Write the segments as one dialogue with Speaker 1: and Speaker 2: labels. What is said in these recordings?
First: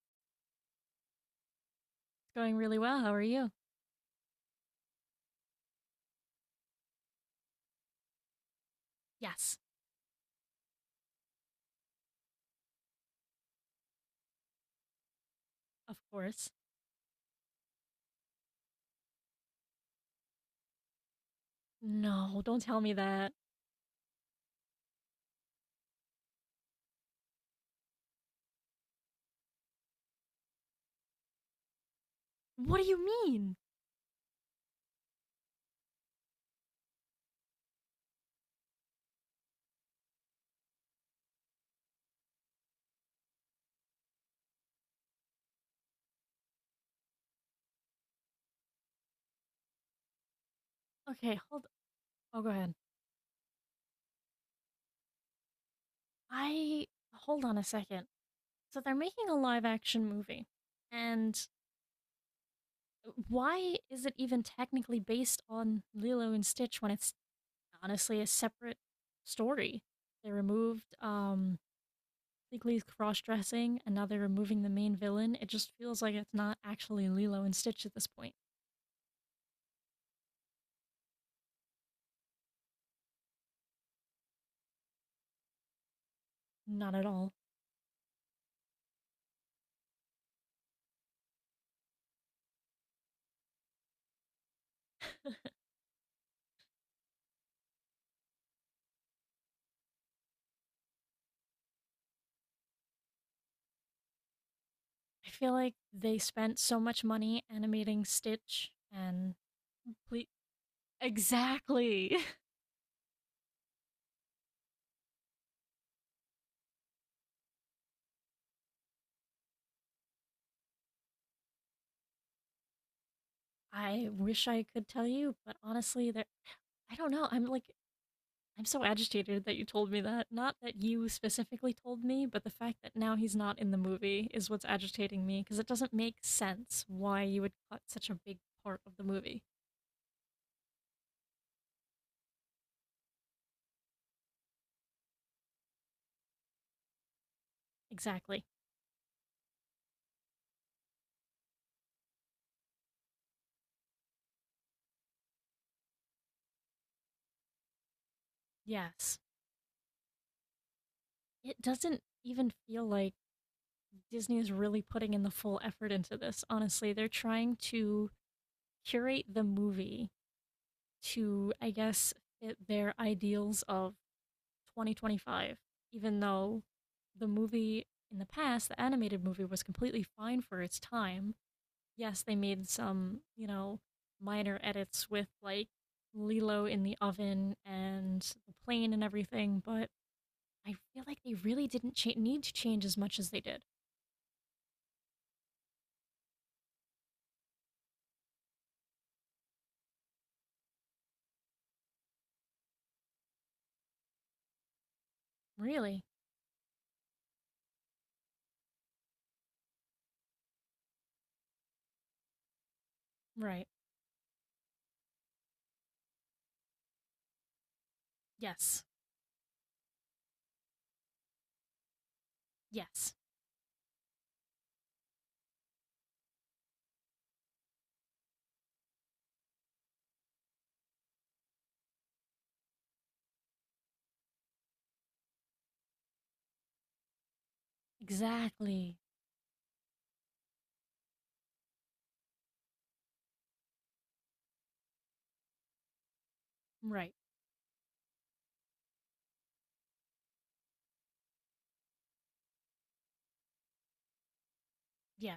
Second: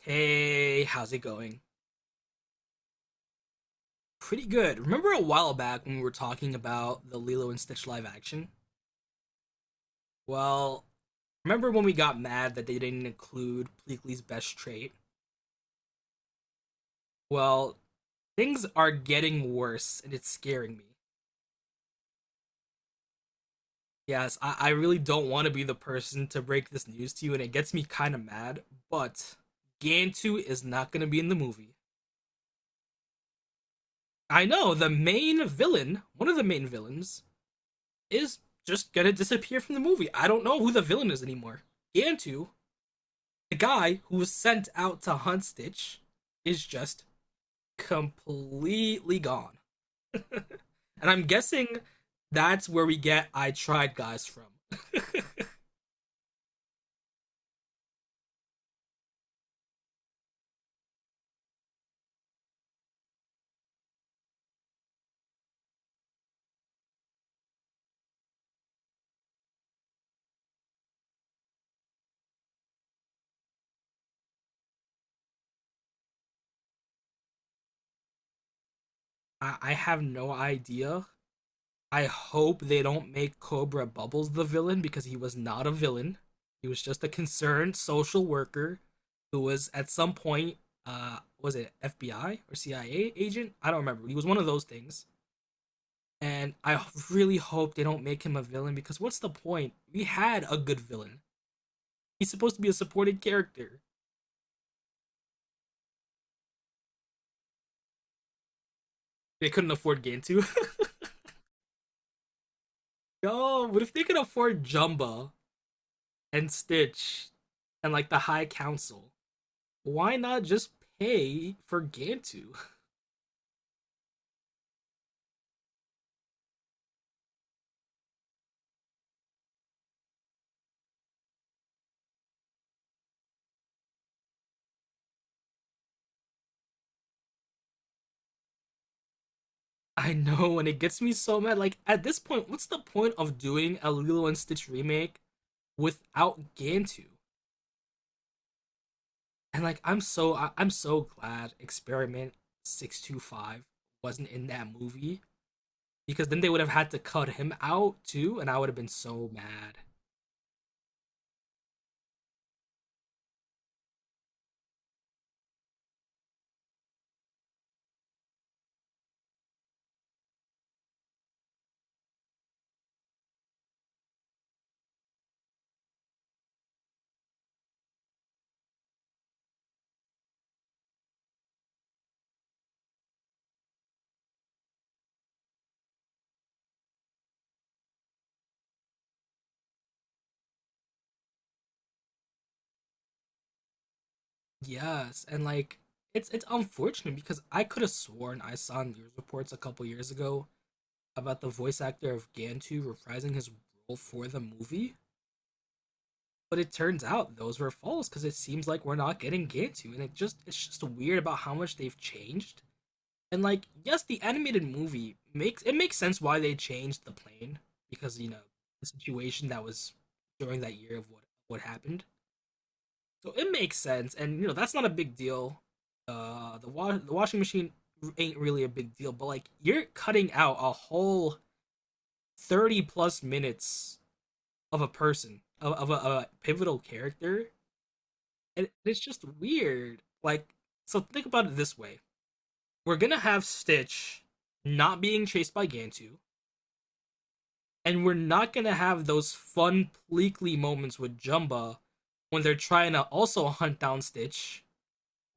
Speaker 1: Hey, how's it going?
Speaker 2: It's going really well. How are you?
Speaker 1: Pretty good. Remember a while back when we were talking about the Lilo and Stitch live action?
Speaker 2: Yes.
Speaker 1: Well, remember when we got mad that they didn't include Pleakley's best trait?
Speaker 2: Of course.
Speaker 1: Well, things are getting worse and it's scaring me.
Speaker 2: No, don't tell me that.
Speaker 1: Yes, I really don't want to be the person to break this news to you and it gets me kind of mad, but Gantu is not going to be in the movie.
Speaker 2: What do you mean?
Speaker 1: I know, the main villain, one of the main villains, is just gonna disappear from the movie. I don't know who the villain is anymore. Gantu, the guy who was sent out to hunt Stitch, is just completely gone. And I'm
Speaker 2: Okay, hold.
Speaker 1: guessing
Speaker 2: Oh, go
Speaker 1: that's
Speaker 2: ahead.
Speaker 1: where we get I tried guys from.
Speaker 2: I hold on a second. So they're making a live action movie, and why is it even technically based on Lilo and Stitch when it's honestly a separate story? They removed Legally cross dressing, and now they're removing the main villain. It just feels like it's not actually Lilo and Stitch at this point.
Speaker 1: I have no idea. I hope they don't make Cobra Bubbles the villain because he was not a villain. He was
Speaker 2: Not at
Speaker 1: just a
Speaker 2: all.
Speaker 1: concerned social worker who was at some point, was it FBI or CIA agent? I don't remember. He was one of those things. And I really hope they don't make him a villain because what's the point? We had a good villain. He's supposed to be a supported character.
Speaker 2: I feel like they spent so much money animating Stitch and
Speaker 1: They couldn't afford
Speaker 2: complete
Speaker 1: Gantu.
Speaker 2: Exactly.
Speaker 1: Yo, but if they could afford Jumba and Stitch and like the High Council, why not just pay for Gantu?
Speaker 2: I wish I could tell you, but honestly, there I don't know. I'm like I'm so agitated that you told me that. Not that you specifically told me, but the fact that now he's not in the movie is what's agitating me because it doesn't make sense why you would cut such a big part of the movie.
Speaker 1: I know, and it gets me so mad. Like at this point, what's the point of doing a Lilo and Stitch remake without Gantu?
Speaker 2: Exactly.
Speaker 1: And like I'm so glad Experiment 625 wasn't in that movie because then they would have had to cut him out too, and I would have been
Speaker 2: Yes.
Speaker 1: so mad.
Speaker 2: It doesn't even feel like Disney is really putting in the full effort into this. Honestly, they're trying to curate the movie to, I guess, fit their ideals of 2025, even though the movie in the past, the animated movie, was completely fine for its time. Yes, they made some, you know, minor edits with like Lilo in the oven and the plane and everything, but I feel like they really didn't need to change as much as they did.
Speaker 1: Yes, and like it's unfortunate because I could have sworn I saw news reports a couple years ago about the voice actor of Gantu reprising his role for the movie,
Speaker 2: Really?
Speaker 1: but it turns out those were false because it seems like we're not getting Gantu, and it's just weird about how much they've changed. And
Speaker 2: Right.
Speaker 1: like, yes, the animated movie makes sense why they changed the plane because you know
Speaker 2: Yes.
Speaker 1: the situation that was during that year of what happened.
Speaker 2: Yes,
Speaker 1: So it makes sense, and you know that's not a big deal. The the washing machine ain't really a big deal, but like you're cutting out a whole 30 plus minutes of a person of of a pivotal character, and
Speaker 2: exactly.
Speaker 1: it's just weird. Like, so think about it this way: we're gonna have Stitch not being chased by Gantu.
Speaker 2: Right.
Speaker 1: And we're not gonna have those fun pleekly moments with Jumba when they're trying to also hunt down Stitch,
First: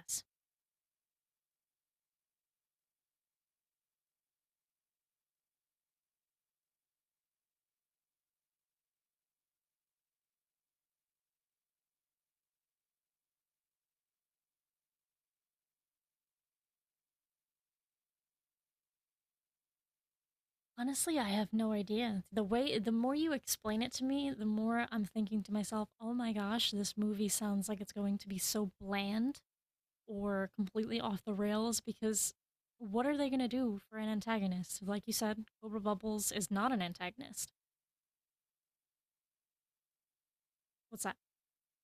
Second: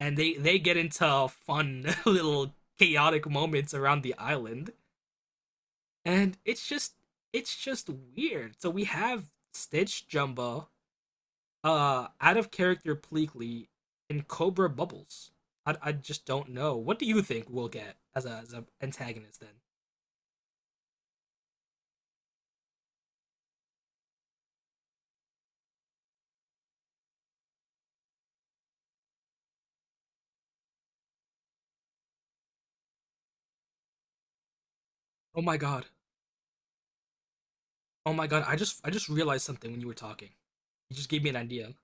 Speaker 1: and they get into fun little chaotic moments around the island, and it's just weird. So we have Stitch, Jumba, out of character pleekly, and Cobra Bubbles. I just don't know. What do you think we'll get as a as an antagonist then?
Speaker 2: Honestly, I have no idea. The way, the more you explain it to me, the more I'm thinking to myself, oh my gosh, this movie sounds like it's going to be so bland or completely off the rails because what are they going to do for an antagonist? Like you
Speaker 1: Oh
Speaker 2: said,
Speaker 1: my
Speaker 2: Cobra
Speaker 1: god.
Speaker 2: Bubbles is not an antagonist.
Speaker 1: Oh my god. I just realized something when you were talking. You
Speaker 2: What's
Speaker 1: just
Speaker 2: that?
Speaker 1: gave me an idea.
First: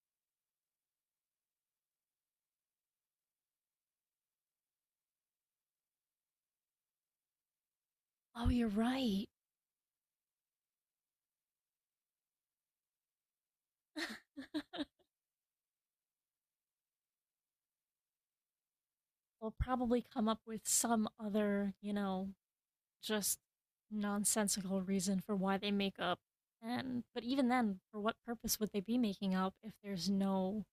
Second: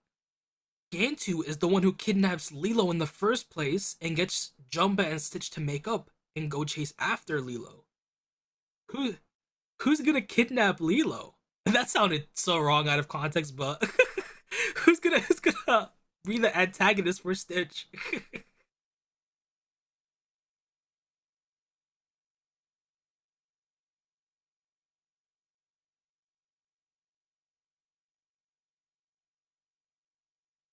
Speaker 1: Gantu is the one who kidnaps Lilo in the first place and gets Jumba and Stitch to make up and go chase after Lilo.
Speaker 2: Oh, you're
Speaker 1: Who
Speaker 2: right.
Speaker 1: who's gonna kidnap Lilo? That sounded so wrong out of context, but who's gonna be the antagonist for Stitch?
Speaker 2: They'll probably come up with some other, you know, just nonsensical reason for why they make up. And but even then, for what purpose would they be making up if there's no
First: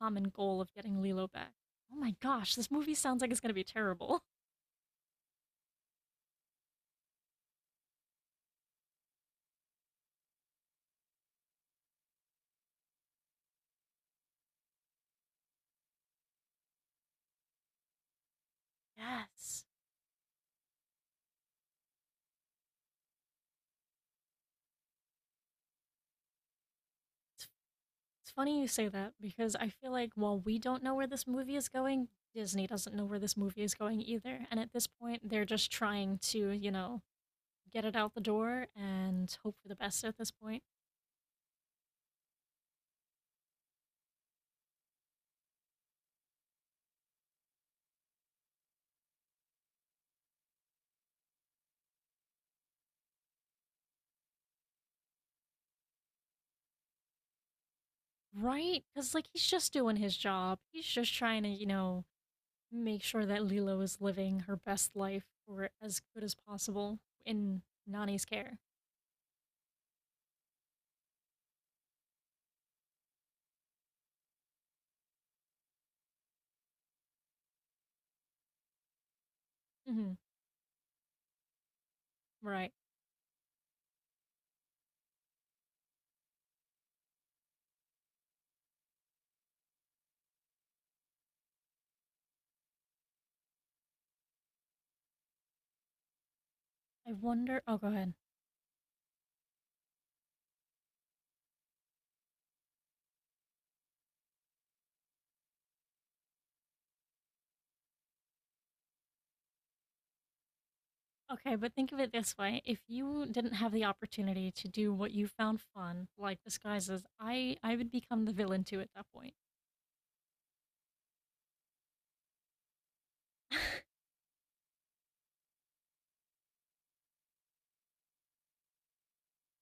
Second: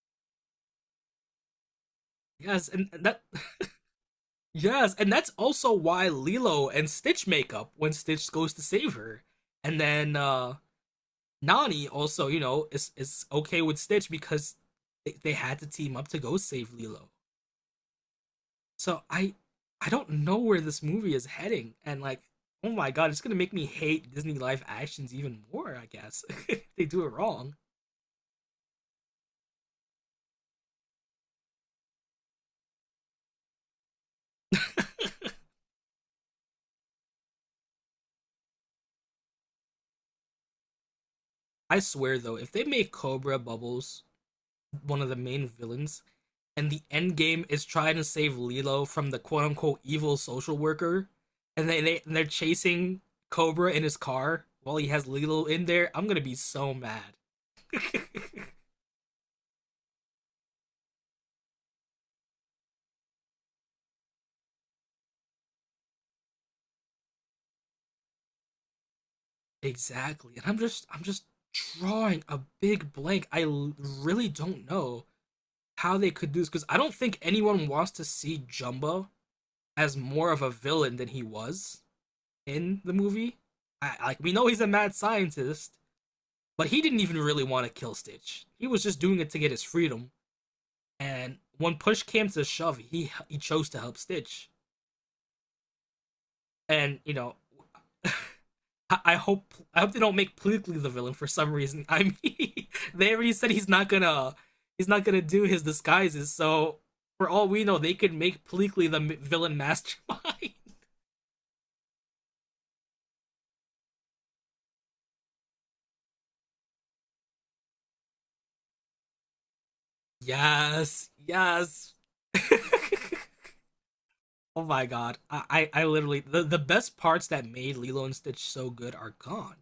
Speaker 2: common goal of getting Lilo back? Oh my gosh,
Speaker 1: Yes,
Speaker 2: this movie
Speaker 1: and
Speaker 2: sounds
Speaker 1: that
Speaker 2: like it's gonna be terrible.
Speaker 1: yes, and that's also why Lilo and Stitch make up when Stitch goes to save her. And then Nani also, you know, is okay with Stitch because they had to team up to go save Lilo. So
Speaker 2: Yes.
Speaker 1: I don't know where this movie is heading and like oh my god, it's gonna make me hate Disney live actions even more, I guess. If they do it
Speaker 2: It's,
Speaker 1: wrong.
Speaker 2: it's funny you say that because I feel like while we don't know where this movie is going, Disney doesn't know where this movie is going either. And at this point, they're just trying to, you know, get it out the door and hope for the best at this point.
Speaker 1: I swear though, if they make Cobra Bubbles one of the main villains and the end game is trying to save Lilo from the quote unquote evil social worker and they're chasing Cobra in his car while he has Lilo in there, I'm gonna be so mad.
Speaker 2: Right? Because, like, he's just doing his job. He's just trying to, you know, make sure that Lilo is living her best life or as good as possible in Nani's care.
Speaker 1: Exactly. And I'm just drawing a big blank. I l- really don't know how they could do this because I don't think anyone wants to see Jumbo as
Speaker 2: Hmm.
Speaker 1: more of a villain than he was
Speaker 2: Right.
Speaker 1: in the movie. I, like we know he's a mad scientist, but he didn't even really want to kill Stitch. He was just doing it to get his freedom. And when push came to shove, he chose to help Stitch. And
Speaker 2: I
Speaker 1: you know,
Speaker 2: wonder. Oh, go ahead.
Speaker 1: I hope they don't make politically the villain for some reason. I mean, they already said he's not gonna do his disguises. So for all we know, they could make politically the villain mastermind.
Speaker 2: Okay, but think of it this way. If you didn't have the opportunity to do what you found fun, like disguises, I would become the villain too at that point.
Speaker 1: Yes, Oh my god, I literally the best parts that made Lilo and Stitch so good are gone.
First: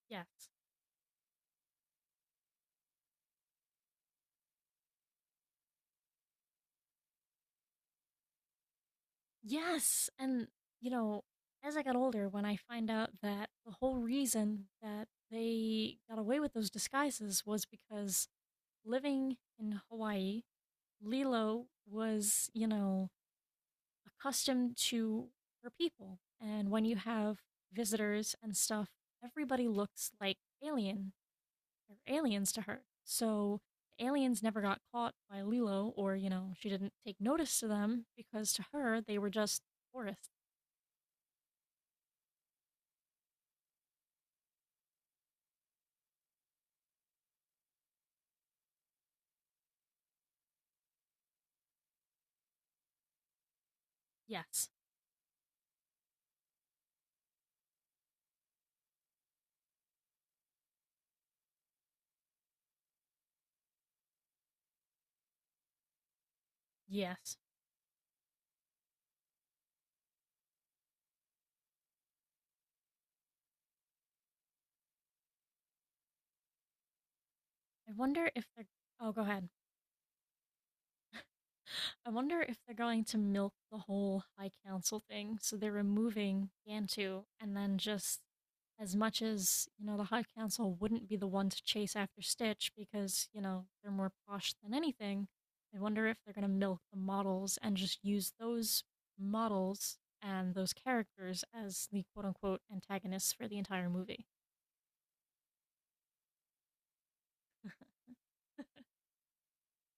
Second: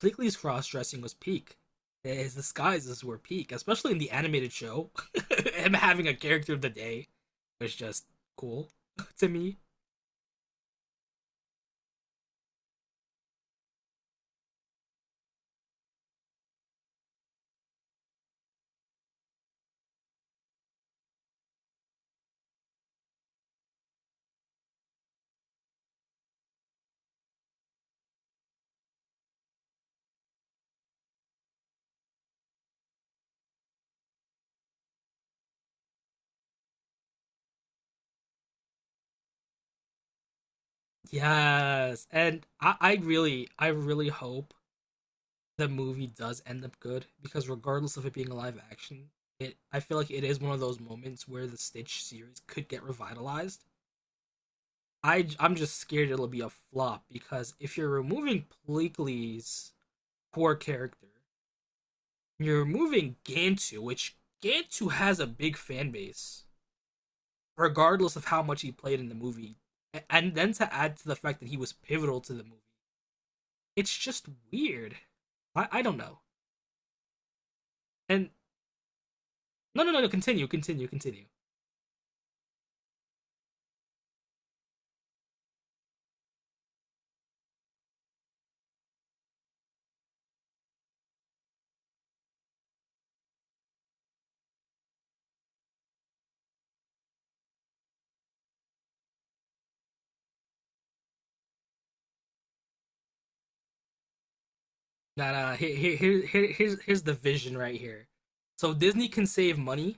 Speaker 1: Bleakley's
Speaker 2: Yes.
Speaker 1: cross dressing was peak. His disguises were peak, especially in the animated show. Him having a character of the day was just cool to me.
Speaker 2: Yes. And, you know, as I got older, when I find out that the whole reason that they got away with those disguises was because living in Hawaii Lilo was, you know, accustomed to her people. And when you have visitors and stuff, everybody looks like alien They're aliens to her. So the aliens never got caught by Lilo or, you know, she didn't take notice to them because to her they were just tourists.
Speaker 1: Yes, and I really hope the movie does end up good because regardless of it being a live action, it I feel like it is one of those moments where the Stitch series could get revitalized.
Speaker 2: Yes.
Speaker 1: I'm just scared it'll be a flop because if you're removing Bleakley's core character. You're moving Gantu, which Gantu has a big fan base,
Speaker 2: Yes.
Speaker 1: regardless of how much he played in the movie. And then to add to the fact that he was pivotal to the movie, it's just weird. I don't know.
Speaker 2: I wonder
Speaker 1: And
Speaker 2: if they're Oh, go ahead.
Speaker 1: no, no, no, no. Continue, continue.
Speaker 2: I wonder if they're going to milk the whole High Council thing. So they're removing Gantu, and then just as much as, you know, the High Council wouldn't be the one to chase after Stitch because, you know, they're more posh than anything, I wonder if they're going to milk the models and just use those models and those characters as the quote unquote antagonists for the entire movie.
Speaker 1: Nah, nah. Here, here's the vision right here. So Disney can save money.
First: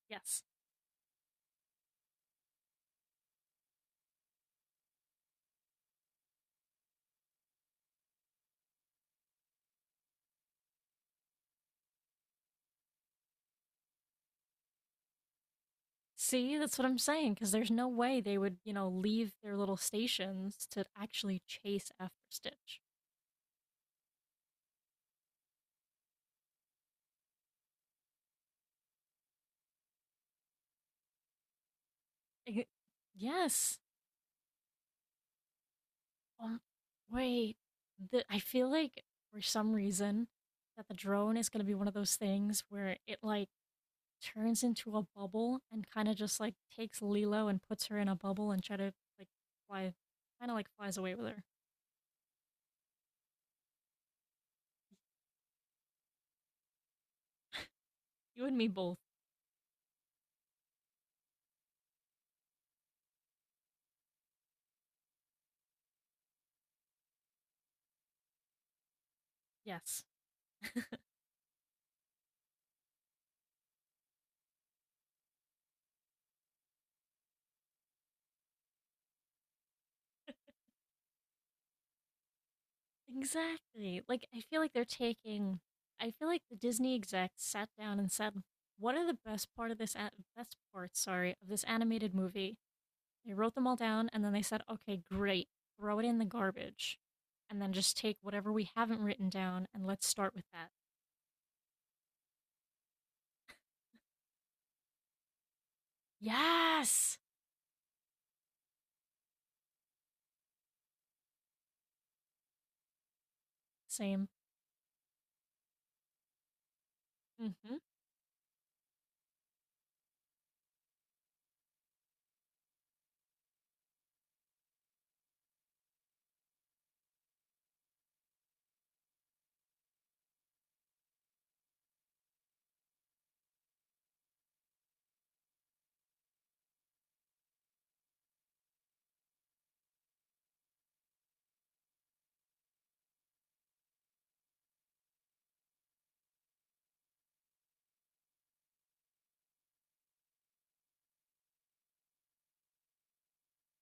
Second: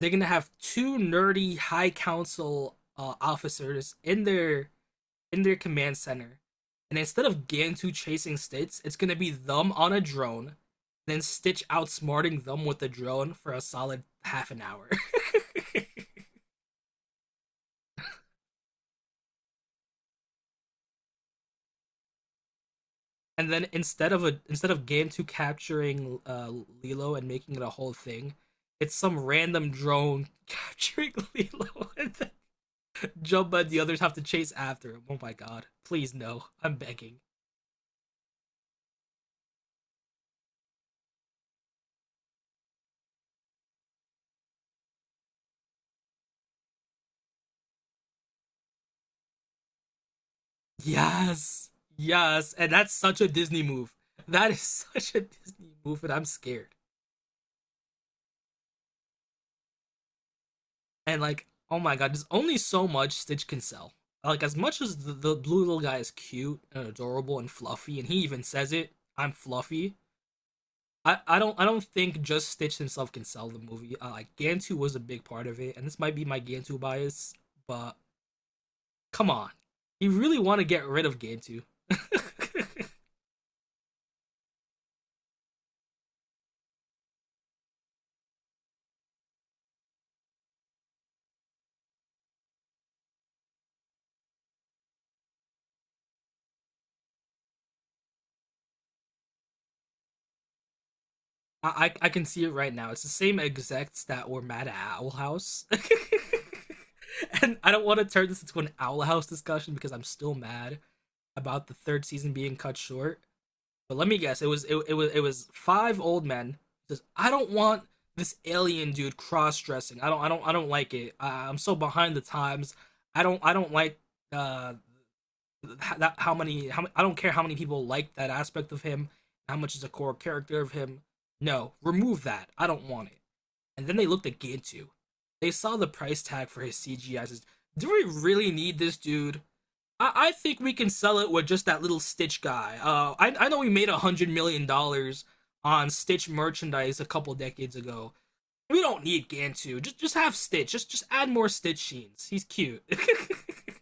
Speaker 1: They're gonna
Speaker 2: Yes.
Speaker 1: have two nerdy high council officers in their command center. And instead of Gantu chasing Stitch, it's gonna be them on a drone, then Stitch outsmarting them with the drone for a solid half an hour.
Speaker 2: See, that's what I'm saying, because there's no way they would, you know, leave their little stations to actually chase after Stitch.
Speaker 1: And then instead of Gantu capturing Lilo and making it a whole thing, it's some random drone capturing Lilo and then
Speaker 2: I-
Speaker 1: Jumba and
Speaker 2: yes.
Speaker 1: the others have to chase after him. Oh my god. Please no.
Speaker 2: Um,
Speaker 1: I'm begging.
Speaker 2: wait. The, I feel like for some reason that the drone is going to be one of those things where it like turns into a bubble and kind of just like takes Lilo and puts her in a bubble and try to like fly, kind of like flies away with her.
Speaker 1: Yes. Yes. And that's such a Disney move. That is such a Disney move, and I'm scared.
Speaker 2: You and me both.
Speaker 1: And like, oh my god, there's only so much Stitch can sell. Like, as much as the blue little guy is cute and adorable and fluffy, and he even says it, I'm fluffy.
Speaker 2: Yes.
Speaker 1: I don't think just Stitch himself can sell the movie. Like Gantu was a big part of it, and this might be my Gantu bias, but come on, you really want to get rid of Gantu?
Speaker 2: Exactly. Like, I feel like they're taking. I feel like the Disney execs sat down and said, "What are the best part of this best parts? Sorry, of this animated movie." They wrote them all down, and then they said, "Okay, great. Throw it in the garbage, and then just take whatever we haven't written down, and let's start with that."
Speaker 1: I can see it right now. It's the same execs that were mad at Owl House.
Speaker 2: Yes.
Speaker 1: And I don't want to turn this into an Owl House discussion because I'm still mad about the third season being cut short. But let me
Speaker 2: Same.
Speaker 1: guess, it was five old men who says I don't
Speaker 2: Mm-hmm.
Speaker 1: want this alien dude cross dressing. I don't like it. I'm so behind the times. I don't like uh that how many how I don't care how many people like that aspect of him, how much is a core character of him. No, remove that. I don't want it. And then they looked at Gintu. They saw the price tag for his CGI. Says, do we really need this dude? I think we can sell it with just that little Stitch guy. I know we made $100 million on Stitch merchandise a couple decades ago. We don't need Gantu. Just have Stitch. Just add more Stitch scenes. He's cute.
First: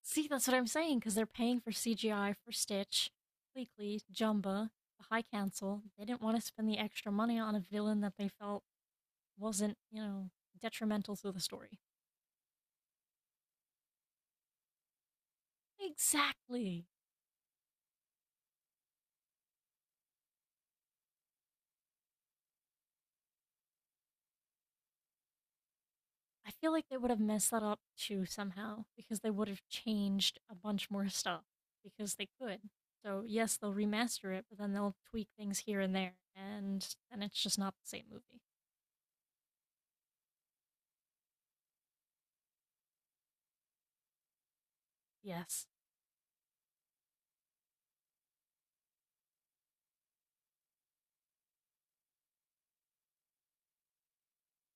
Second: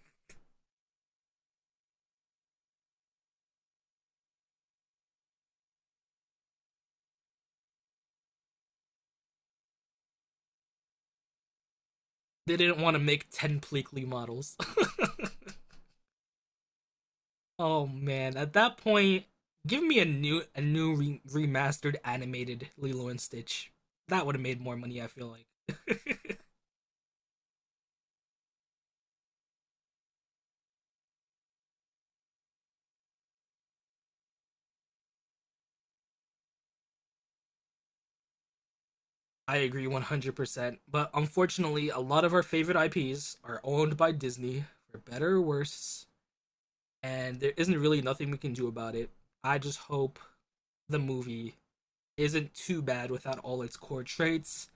Speaker 2: See, that's what I'm saying. Because they're paying for CGI for Stitch, Bleakley, Jumba, the High Council. They didn't want to spend the extra money on a villain that they felt wasn't, you know, detrimental to the story.
Speaker 1: They didn't want to make ten Pleakley models.
Speaker 2: Exactly.
Speaker 1: Oh man, at that point, give me a new re- remastered animated Lilo and Stitch. That would have made more money, I feel like.
Speaker 2: I feel like they would have messed that up too somehow because they would have changed a bunch more stuff because they could. So, yes, they'll remaster it, but then they'll tweak things here and there, and then it's just not the same movie.
Speaker 1: I agree 100%, but unfortunately, a lot of our favorite IPs are owned by Disney for better or
Speaker 2: Yes.
Speaker 1: worse, and there isn't really nothing we can do about it. I just hope the movie isn't too bad without all its core traits.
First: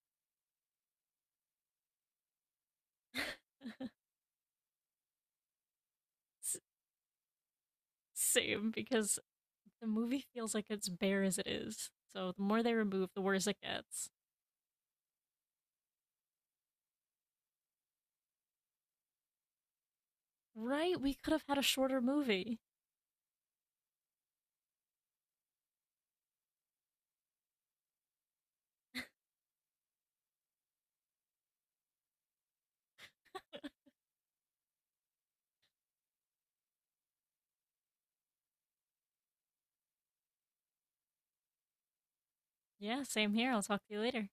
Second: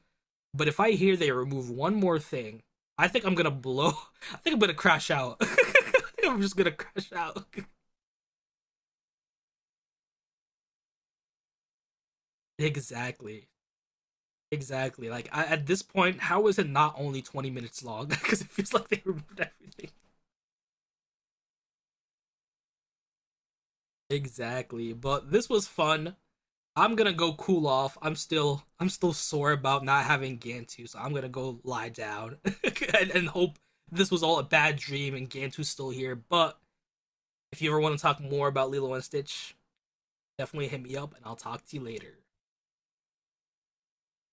Speaker 1: But if I hear they remove one more thing, I think I'm gonna blow. I think I'm gonna crash out. I'm just gonna crash out.
Speaker 2: Same, because the movie feels like it's bare as it is. So, the more they remove, the worse
Speaker 1: Exactly.
Speaker 2: it gets.
Speaker 1: Exactly. Like I, at this point, how is it not only 20 minutes long? Because it feels like they removed everything.
Speaker 2: Right? We could have had a shorter movie.
Speaker 1: Exactly. But this was fun. I'm gonna go cool off. I'm still sore about not having Gantu, so I'm gonna go lie down and hope this was all a bad dream and Gantu's still here. But if you ever want to talk more about Lilo and Stitch, definitely hit me up and I'll talk to you later.
Speaker 2: Yeah, same here. I'll talk to you later.